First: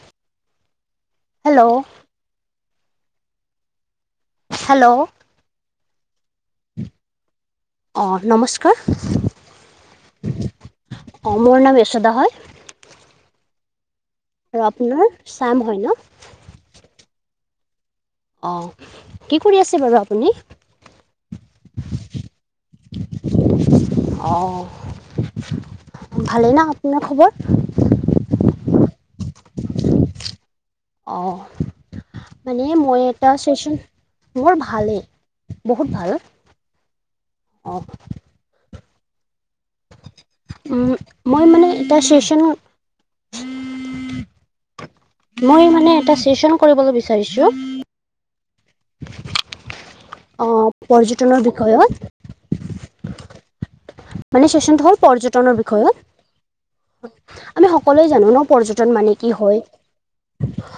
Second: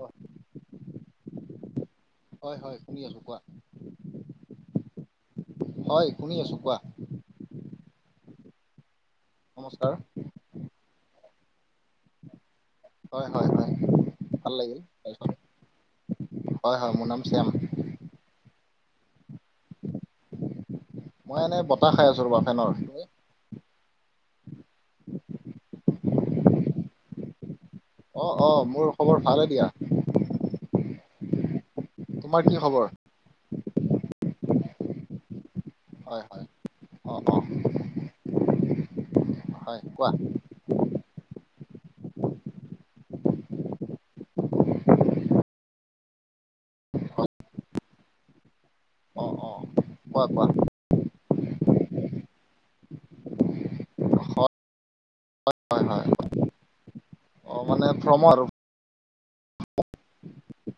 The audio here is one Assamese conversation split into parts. অ হেল্ল' হয় হয় শুনি আছোঁ কোৱা হেল্ল' হয় শুনি আছো কোৱা অ নমস্কাৰ নমস্কাৰ অ মোৰ নাম য়েশদা হয়। হয় হয় হয়। ভাল আৰু লাগিল আপোনাৰ তাৰপিছত শ্যাম হয় ন'? হয়, হয় মোৰ নাম শ্যাম। অঁ, কি কৰি আছে বাৰু আপুনি? মই এনেই বতাহ খাই আছোঁ ৰ'বা ফেনৰ। অঁ, ভালেই না আপোনাৰ খবৰ? অঁ, অঁ মোৰ খবৰ ভালে দিয়া। অঁ, তোমাৰ কি মানে খবৰ মই এটা চেশ্যন, মোৰ ভালেই। বহুত ভাল হয়, হয়। অঁ অঁ হয়, কোৱা? উম, মই মানে এটা ছেশ্যন মই মানে এটা চেশ্যন কৰিবলৈ বিচাৰিছোঁ। অঁ, অঁ। অঁ। পৰ্যটনৰ বিষয়ত, মানে চেশ্বনটো হ'ল পৰ্যটনৰ টনৰ হয় হয় বিষয়ত। অ আমি মানে সকলোৱে ভ্ৰমণ জানো আৰু ন', পৰ্যটন মানে কি হয়।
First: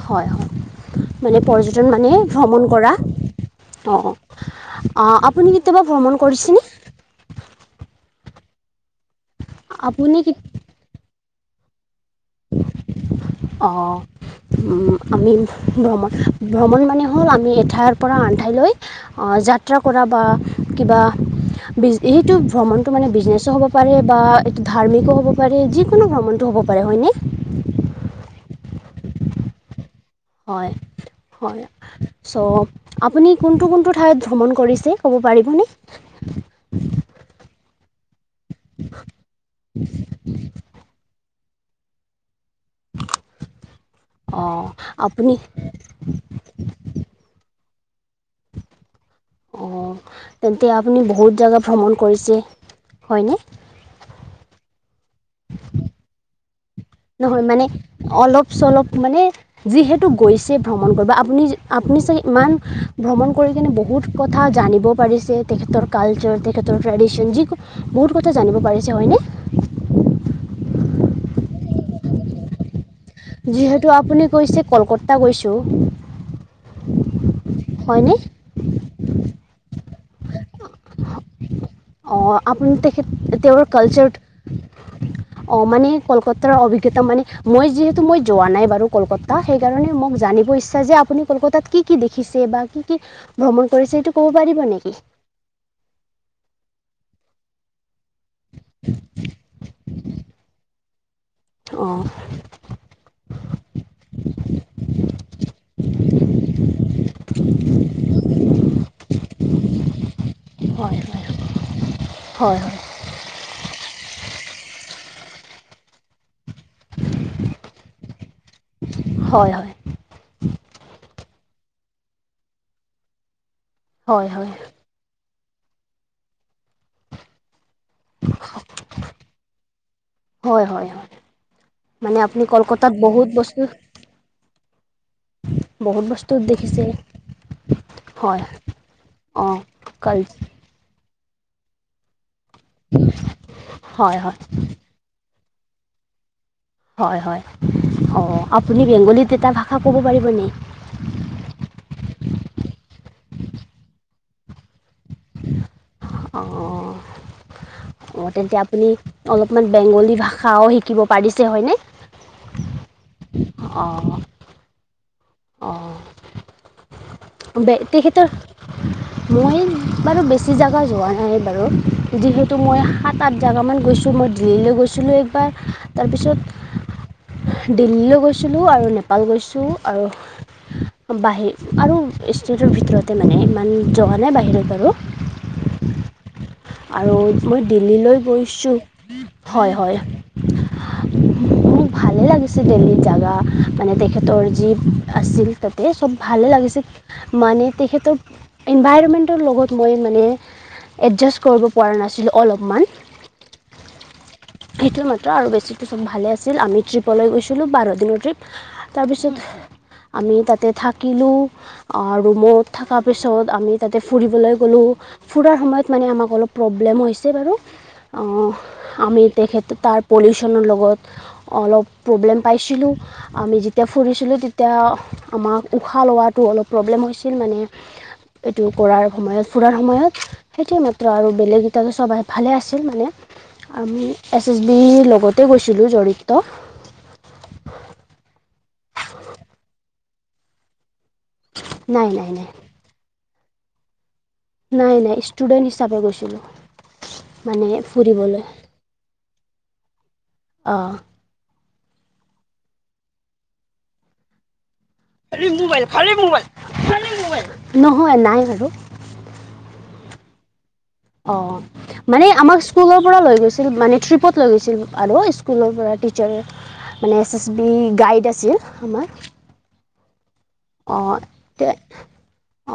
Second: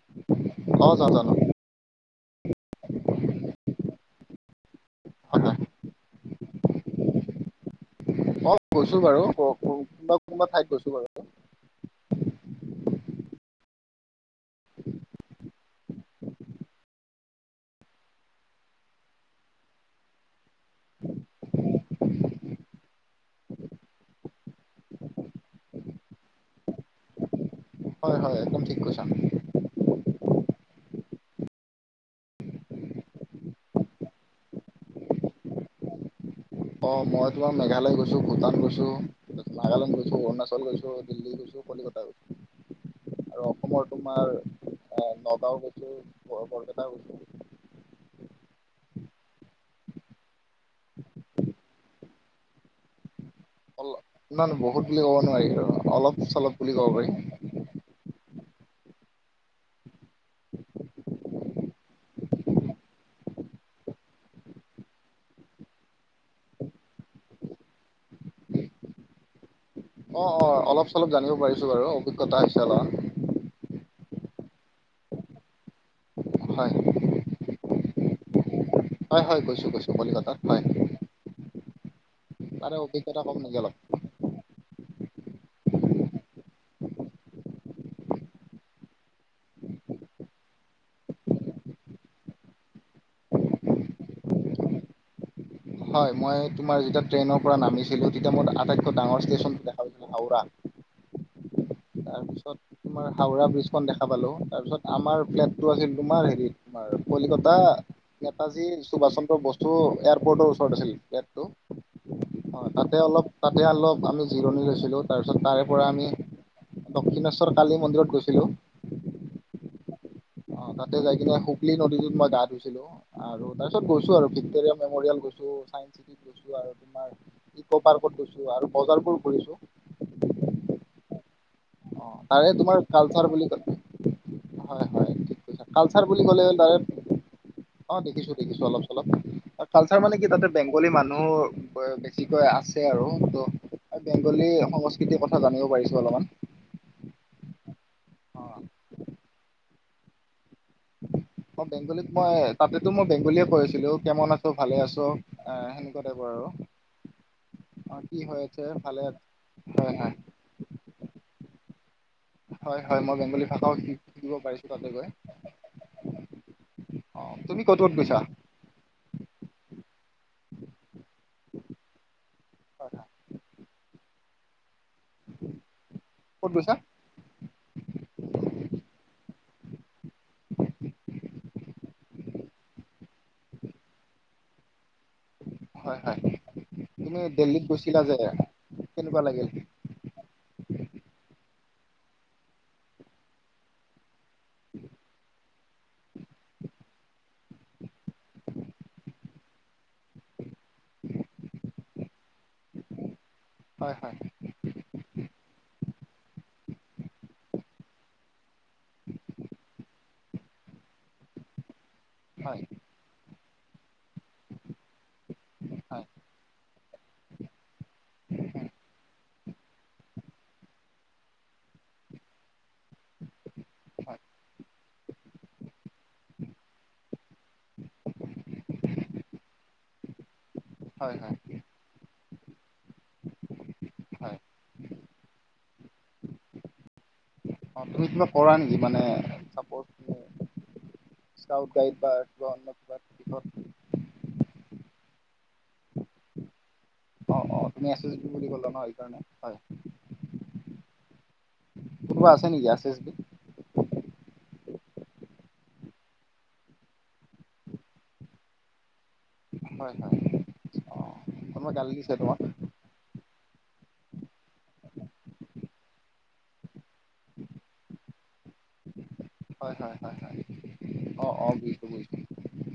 হয়, হয়। অ জানো জানো মানে পৰ্যত টন মানে ভ্ৰমণ কৰা। অঁ, অঁ। হয় অঁ--আপুনি হয় কেতিয়াবা ভ্ৰমণ কৰিছে নে? অঁ, গৈছো বাৰু। অঁ আপুনি কোনোবা কি কোনোবা ঠাইত গৈছো বাৰু। অঁ। ওঁ আমি, ভ্ৰম---ভ্ৰমণ মানে হ'ল আমি এঠাইৰ পৰা আনঠাইলৈ অঁ যাত্ৰা কৰা বা কিবা বিজ সেইটো ভ্ৰমণ। এইটো মানে বিজনেছো হ'ব পাৰে বা এইটো ধাৰ্মিকো হ'ব পাৰে। যিকোনো ভ্ৰমণটো হ'ব পাৰে। হয়নে? হয় হয়, একদম ঠিক কৈছা। হয়। হয়, চ' আপুনি কোনটো কোনটো ঠাইত ভ্ৰমণ কৰিছে? ক'ব পাৰিবনে? অঁ, মই তোমাৰ মেঘালয় গৈছোঁ, ভূটান গৈছোঁ, নাগালেণ্ড গৈছোঁ, অৰুণাচল গৈছোঁ। দিল্লী গৈছোঁ, কলিকতা গৈছোঁ আৰু অসমৰ তোমাৰ অঁ আপুনি নগাঁও গৈছোঁ। সেই বৰ--বৰপেটা গৈছোঁ। অঁ, তেন্তে আপুনি বহুত জেগা ভ্ৰমণ কৰিছে। হয় নে? অল- না নহয়। বহুত বুলি ক'ব নোৱাৰি আৰু অলপ- চলপ বুলি ক'ব পাৰি। হয়, মানে অলপ-চলপ মানে যিহেতু গৈছে ভ্ৰমণ কৰিব। আপুনি আপুনি ছাগে ইমান ভ্ৰমণ কৰি কেনে বহুত কথা জানিব পাৰিছে। তেখেতৰ কালচাৰ, তেখেতৰ ট্ৰেদিছন, যিকোনো বহুত কথা জানিব পাৰিছে। হয়নে? অঁ অঁ অলপ-চলপ জানিব পাৰিছো বাৰু। অভিজ্ঞতা হৈছে অলপ। যিহেতু আপুনি কৈছে, কলকতা গৈছোঁ। হয়। হয় নে? হয়, হয় গৈছোঁ গৈছোঁ। কলিকতাত হয়। অঁ, আপুনি তাৰে তেখেত, অভিজ্ঞতা ক'ম নেকি তেওঁৰ অলপ? কালচাৰটো অঁ মানে, কলকাতাৰ অভিজ্ঞতা মানে, মই যিহেতু মই যোৱা নাই বাৰু কলকা তা, সেইকাৰণে মোক জানিব ইচ্ছা যে আপুনি কলকতাত কি কি দেখিছে? বা কি কি ভ্ৰমণ কৰিছে। এইটো ক'ব পাৰিবা নেকি? হয়, মই তোমাৰ যেতিয়া ট্ৰেইনৰ পৰা নামিছিলো তেতিয়া মই আটাইতকৈ ডাঙৰ ষ্টেচনটো দেখা পাইছিলো হাওৰা। [unintelligible] তাৰ পিছত তোমাৰ হাওৰা ব্ৰিজখন দেখা পালো তাৰপিছত আমাৰ ফ্লেটটো আছিল তোমাৰ হেৰিত তোমাৰ কলিকতা নেতাজী সুভাষ চন্দ্ৰ বসু এয়াৰপৰ্টৰ হয় হয় হয় হয় [unintelligible] তাতে অলপ তাতে অলপ আমি জিৰণি লৈছিলো তাৰপিছত তাৰে পৰা আমি দক্ষিণেশ্বৰ কালি মন্দিৰত গৈছিলো হয় হয়। অ' তাতে যাই কিনে হুগলী নদীটোত মই গা ধুইছিলো আৰু তাৰপিছত গৈছো আৰু হয় হয় ভিকটৰি ডাঙৰীয়াল গৈছো চায়েঞ্চ চিটিত গৈছো আৰু তুমাৰ ইকো পাৰ্কত গৈছো আৰু বজাৰবোৰ ঘূৰিছো হয় হয় হয় অ' মানে আপুনি তাৰে তোমাৰ কলকাতাত বহুত কালচাৰ বুলি বস্তু হয় হয় বহুত কালচাৰ বুলি বস্তু কলে দেখিছে লাইপ অ দেখিছো হয় দেখিছো অলপ চলপ অঁ আৰ কালচাৰ কাল মানে কি তাতে বেংগলী মানুহ ব বেছিকৈ আছে আৰু ত' হয় হয় বেংগলী সংস কৃতি কথা জানিব পাৰিছো অলপমান হয় হয় অ' আপুনি বেংগলীত এটা ভাষা ক'ব পাৰিব নি অ' বেংগলীত মই তাতেতো মই বেংগলীয়ে কৈছিলো কেমন আছ ভালে আছ আহ সেনেকুৱা টাইপৰ আৰু কি অ' হৈ তেন্তে আছে আপুনি ভালে অলপমান হয় হয় বেংগলী ভাষাও শিকিব পাৰিছে হয়নে হয় হয় মই বেংগলী ভাষাও শিকিব পাৰিছো তাতে গৈ অ' অ তুমি বে ক'ত ক'ত গৈছা তেখেতৰ মই বাৰু বেছি জেগা যোৱা নাই বাৰু যিহেতু মই হয় হয় সাত আঠ জাগা মান গৈছো মই দিল্লীলৈ গৈছ ছিলোঁ একবাৰ ক'ত গৈছা তাৰপিছত দিল্লীলৈ গৈছিলোঁ আৰু নেপাল গৈছোঁ আৰু বাহিৰ আৰু ষ্টেটৰ ভিতৰতে মানে ইমান জৱা নাই বাহিৰত বাৰু হয় হয়। আৰু তুমি মই দিল্লীত গৈছিলা যে দিল্লীলৈ গৈছোঁ কেনেকুৱা লাগিল হয় হয় মো ভালে লাগিছে দেল্লীৰ জাগা মানে তেখেতৰ যি আছিল তাতে চব ভালে লাগিছে মানে তেখেতৰ এনভাইৰণমেণ্টৰ লগত মই মানে এডজাষ্ট কৰিব পৰা নাছিলোঁ অলপমান হয় হয়। সেইটো মাত্ৰ আৰু বেছিটো চব ভালে আছিল আমি ট্ৰিপলৈ গৈছিলোঁ বাৰ দিনৰ ট্ৰিপ তাৰপিছত আমি তাতে থাকিলোঁ আ হয় ৰুমত থকাৰ পিছত আমি তাতে ফুৰিবলৈ গ'লোঁ ফুৰাৰ সময়ত হয় মানে আমাক অলপ প্ৰব্লেম হৈছে বাৰু অহ আমি তেখেত তাৰ পলিউচনৰ লগত অলপ প্ৰব্লেম পাইছিলোঁ আমি যি তিয়া হয় ফুৰিছিলোঁ তেতিয়া আমাক উশাহ লৱাটো অলপ প্ৰব্লেম হৈছিল মানে এইটো কৰাৰ সময়ত ফুৰাৰ সময়ত সেইটোৱে মাত্ৰ হয় আৰু হয় বেলেগেইটা সবাই ভালে আছিল মানে আমি হয় আমি লগতে গৈছিলো জঢ়িত অ' তুমি কিবা কৰা নেকি মানে চাপৰ্ট তুমি নাই নাই নাই [inaudible] নাই নাই ষ্টুডেণ্ট হিচাপে গৈছিলোঁ। অ' মানে অ' তুমি এছ এছ বি ফুৰিবলৈ বুলি কলা ন সেইকাৰণে, হয়। অঁ। কোনোবা আছে নেকি এছ এছ বিত? নহয় নাই আৰু। হয় হয়। অ', অঁ কোনোবাই গালি দিছে মানে তোমাক? আমাক স্কুলৰ পৰা লৈ গৈছিল মানে ট্ৰিপত লৈ গৈছিল আৰু স্কুলৰ পৰা টিচাৰ মানে এছ এছ বি গাইড আছিল আমাৰ। হয় হয়, হয় হয়। অঁ অ', অ', তে বুজিছোঁ, বুজিছোঁ,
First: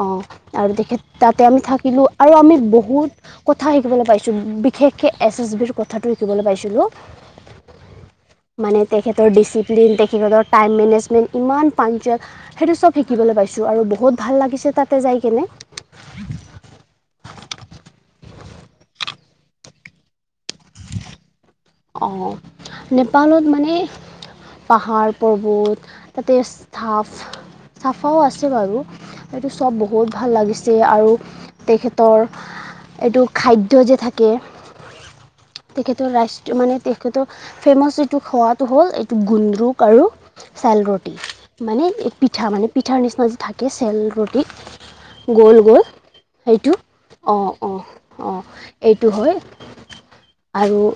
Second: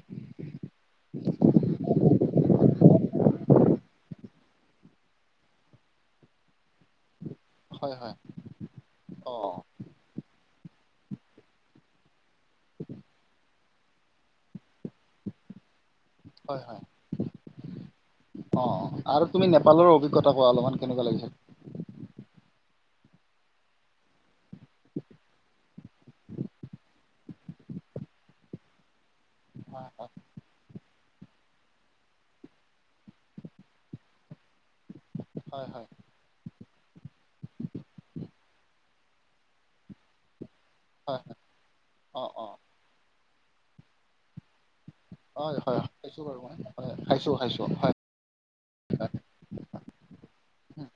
অঁ আৰু তেখেত তাতে আমি থাকিলোঁ আৰু আমি বহুত কথা শিকিবলৈ পাইছো বিশেষকে এছ এছ বিৰ কথাটো শিকিবলৈ পাইছিলো। হয়, হয়, মানে তেখেতৰ অ', ডিচিপ্লিন তেখেতৰ টাইম মেনেজমেণ্ট ইমান পঞ্চোৱেল। সেইটো চব শিকিবলৈ পাইছোঁ আৰু বহুত ভাল লাগিছে তাতে যাই কেনে। হয় হয়, অ' আৰু তুমি নেপালৰ অভি জ্ঞতা কোৱা অলপমান কেনেকুৱা লাগিছে? অঁ, নেপালত মানে পাহাৰ পৰ্বত তাতে চাফ চাফাও আছে বাৰু। এইটো চব হয়, বহুত হয়, ভাল লাগিছে আৰু তেখেতৰ এইটো খাদ্য যে থাকে হয়, হয়, তেখেতৰ ৰা মানে তেখেতৰ ফেমাচ এইটো খোৱাটো হ'ল এইটো গুন্দ্ৰুক আৰু, চেল ৰুটি হয়, হয়, মানে অ', পিঠা অ', মানে পিঠাৰ নিচিনা যে থাকে চেল ৰুটি। হয়, গো'ল হয়, গো'ল খাইছোঁ বাৰু মই, সেইটো হয়, খাইছোঁ, খাইছোঁ, অঁ অঁ হয়। অঁ এইটো হয়। আৰু উম,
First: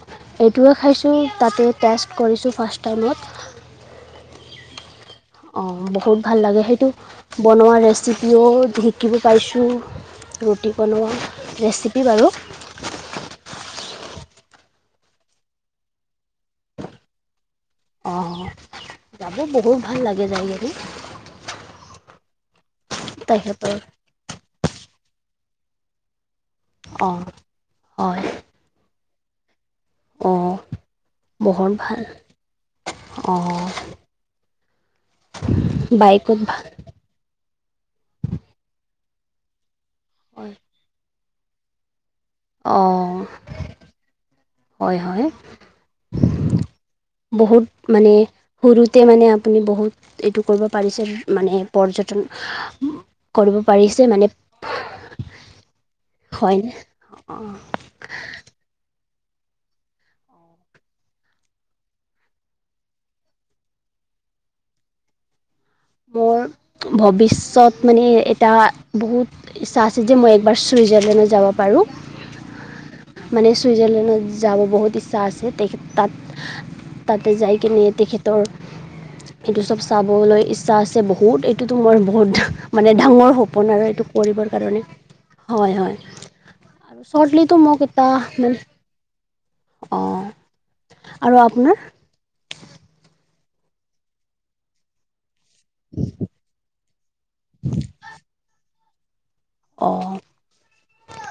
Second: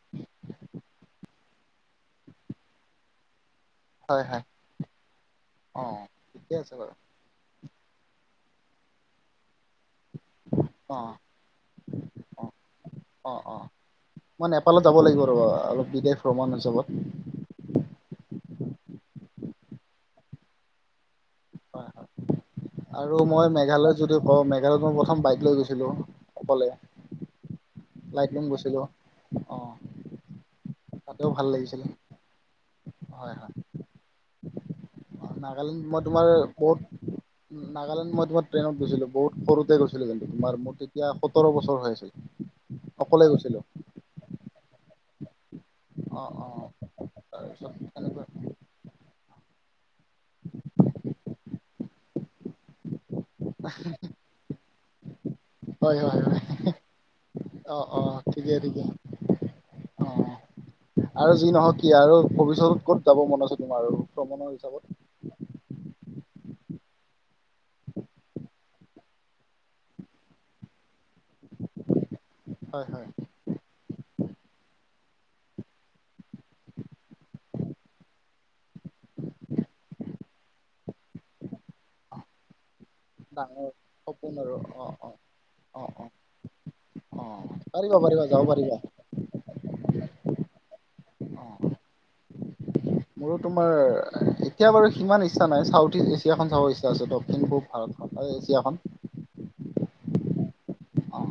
এইটোৱে খাইছোঁ তাতে টেষ্ট কৰিছোঁ ফাৰ্ষ্ট টাইমত। হয় হয়। অঁ, অ', বহুত ভাল ঠিকে লাগে আছে সেইটো বাৰু, বনোৱা ৰেচিপিও শিকিব পাইছোঁ। ৰুটি বনোৱা অ', ৰেচিপি বাৰু। অ', অ' অ', মই নেপালত যাব লাগিব ৰবা অলপ বিদেশ ভ্ৰমণ হিচাপত। অ' অ', যাব বহুত ভাল লাগে যাইকিনি। হয় হয়, আৰু মই তেখেতৰ মেঘালয়ত যদি কওঁ মেঘালয়ত মই প্ৰথম বাইক লৈ গৈছিলোঁ। অকলে অঁ হয় লাইফলং গৈছিলো। অঁ, অঁ তাতেও ভাল বহুত লাগিছিলে, ভাল হয় হয়। অঁ অঁ নাগালেণ্ড মই তোমাৰ বাইকত ভাল কত নাগালেণ্ড মই তোমাৰ ট্ৰেইনত গৈছিলো বহুত সৰুতে গৈছি লো কিন্তু হয় তোমাৰ মোৰ তেতিয়া সোতৰ বছৰ হৈ আছিল, অঁ অকলে গৈছিলো। হয় হয়। অহ অহ বহুত তাৰপিছত মানে সেনেকুৱা। সৰুতে মানে আপুনি বহুত এইটো কৰিব পাৰিছে মানে পৰ্যটন কৰিব পাৰিছে মানে হয় হয় হয় হয়নে অঁ। অঁ ঠিকে ঠিকে অঁ। অঁ আৰু যি নহওক কি আৰু ভৱিষ্যতত ক'ত যাব মন আছে তোমাৰ ভ্ৰমণৰ হিচাপত? মোৰ ভৱিষ্যত মানে এটা বহুত ইচ্ছা আছে যে মই একবাৰ ছুইজাৰলেণ্ডত যাব পাৰোঁ। হয় হয় মানে ছুইজাৰলেণ্ডত যাব বহুত ইচ্ছা আছে তেখেত তাত তাতে যাই কিনে তেখেত তো এইটো চব চাবলৈ ইচ্ছা আছে বহুত এইটোতো মই বহুত মানে ডাঙৰ সপোন আৰু এইটো সপোন কৰিবৰ আৰু কাৰণে অ অ হয়, অ হয়। অ আৰু অ চ্বৰ্টলিতো মোক পাৰিবা এটা পাৰিবা যাব পাৰিবা অ', আৰু অ আপোনাৰ মোৰো তোমাৰ এতিয়া বাৰু সিমান ইচ্ছা নাই চাউথ ইষ্ট এছিয়াখন চাব ইচ্ছা আছে দক্ষিণ পূব ভাৰতখন এছিয়াখন অ', অ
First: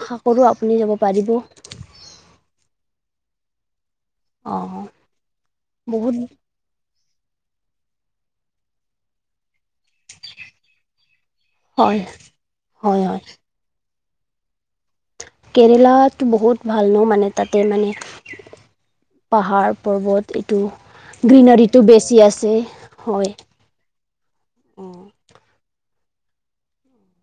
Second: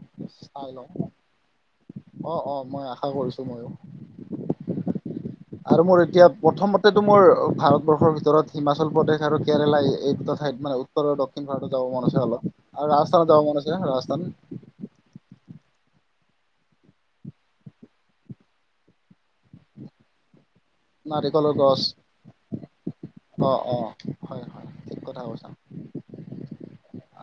আশা কৰোঁ চাই আপুনি লওঁ যাব পাৰিব। অ', অ', মই আশা কৰিছো ময়ো। অ'। আৰু মোৰ এতিয়া প্ৰথমতে টো মোৰ ভাৰতবৰ্ষৰ ভিতৰত হিমাচল প্ৰদেশ আৰু কেৰেলা এই দুটা ঠাইত মানে উত্তৰ দক্ষিণ ভাৰতত যাব হয় মন আছে অলপ আৰু হয় হয় ৰাজস্থানত যাব মন আছে ৰাজস্থান কেৰেলাটো বহুত ভাল ন মানে তাতে মানে পাহাৰ পৰ্বত এইটো নাৰিকলৰ গছ গ্ৰীনাৰীটো বেছি আছে হয়। অ', অ'। হয়, হয় ঠিক কথা কৈছা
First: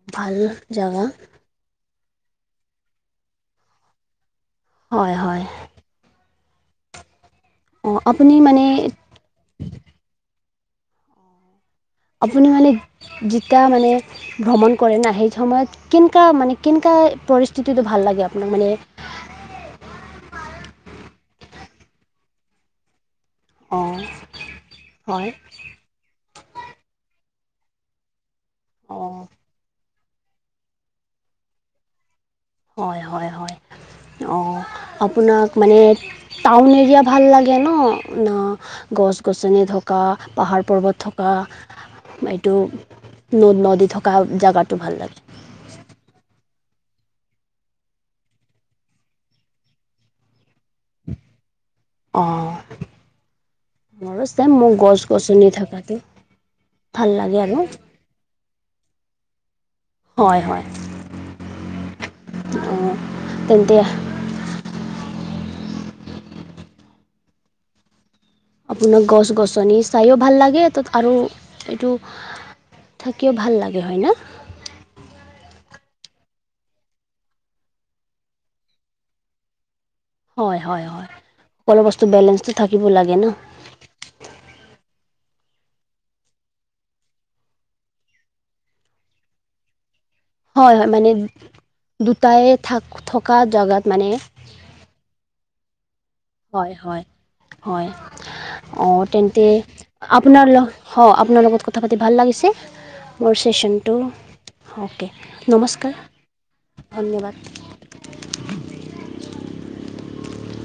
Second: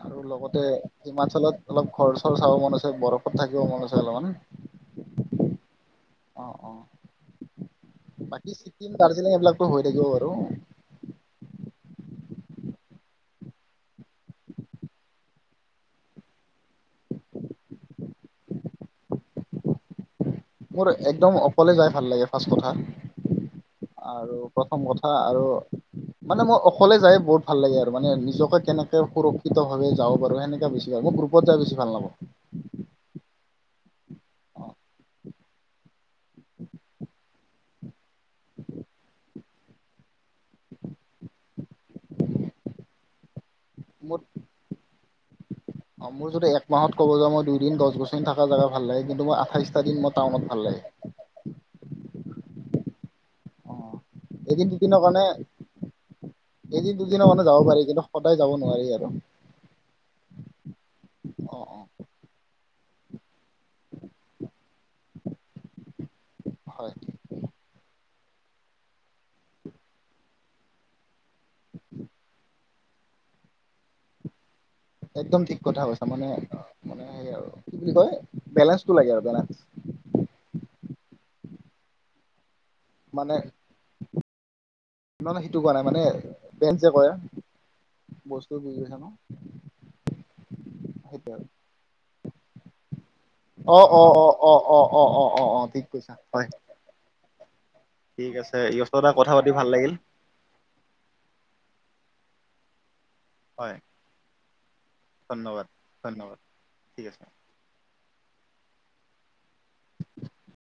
আৰু ভাল লগতে জাগা হিমাচলত অলপ ঘৰ চৰ চাব মন আছে বৰফত থাকিব মন আছে অলপমান। হয়, হয়। অ', অ'। অঁ আপুনি বাকী মানে ছিক্কিম দাৰ্জিলিং এইবিলাকতো হৈ থাকিব বাৰু। আপুনি মানে যেতিয়া মানে ভ্ৰমণ কৰে ন, সেই সময়ত কেনেকা মানে কেনেকা পৰিস্থিতিটো ভাল লাগে আপোনাক মানে। মোৰ একদম অকলে যাই ভাল লাগে ফাৰ্ষ্ট কথা অঁ আৰু প্ৰথম কথা হয় আৰু মানে মই অকলে যাই বহুত ভাল লাগে আৰু মানে নিজক কেনেকে অঁ সুৰক্ষিতভাবে যাব পাৰো সেনেকা বেছি ভাল মই গ্ৰুপত যাই বেছি ভাল নাপাওঁ। হয়, হয়, হয় অ', আপোনাক। মানে টাউন এৰিয়া ভাল লাগে ন, ন গছ গছনি গছনি থকা পাহাৰ পৰ্বত থকা এইটো ন নদী থকা মোৰ জাগাটো ভাল লাগে। অ', মোৰ যদি এক মাহত ক'ব যাবা মই দুই দিন গছ-গছনি থকা জেগা ভাল লাগে, কিন্তু মই আঠাইশটা দিন মোৰ টাউনত ভাল লাগে। অহ। অ মোৰ চেম এদিন মোৰ দুদিনৰ কাৰণে গছ-গছনি থকাটো এদিন ভাল দুদিনৰ লাগে কাৰণে যাব আৰু। পাৰি কিন্তু সদায় যাব নোৱাৰি আৰু। হয়, হয়। অ', অ'। অ', তেন্তে হয়। আপোনাৰ গছ- গছনি চাইও ভাল লাগে তাত আৰু এইটো থাকিও ভাল লাগে হয় না। একদম ঠিক কথা কৈছা মানে মানে সেই আৰু কি বুলি কয় বেলেঞ্চটো লাগে আৰু বেলেঞ্চটো। হয়, হয়, হয় সকলো বস্তু বেলেঞ্চ টো। মানে নহ নহয় সেইটো কোৱা নাই মানে বেঞ্চে কৰে। বস্তু বিজিছে নো [unintelligible] হয়, হয় মানে আৰু দুটাই থাক থকা অ জেগাত অ মানে। অ', অ', অ', অ', অ', অ', ঠিক কৈছা হয়। হয় হয়, হয়। ঠিক আছে অঁ [unintelligible] কথা তেন্তে পাতি ভাল লাগিল। আপোনাৰ লগ হ আপোনাৰ লগত কথা পাতি ভাল লাগিছে। মোৰ হয় চেচনটো অ'কে। ধন্যবাদ নমস্কাৰ ধন্যবাদ ঠিক আছে ধন্যবাদ।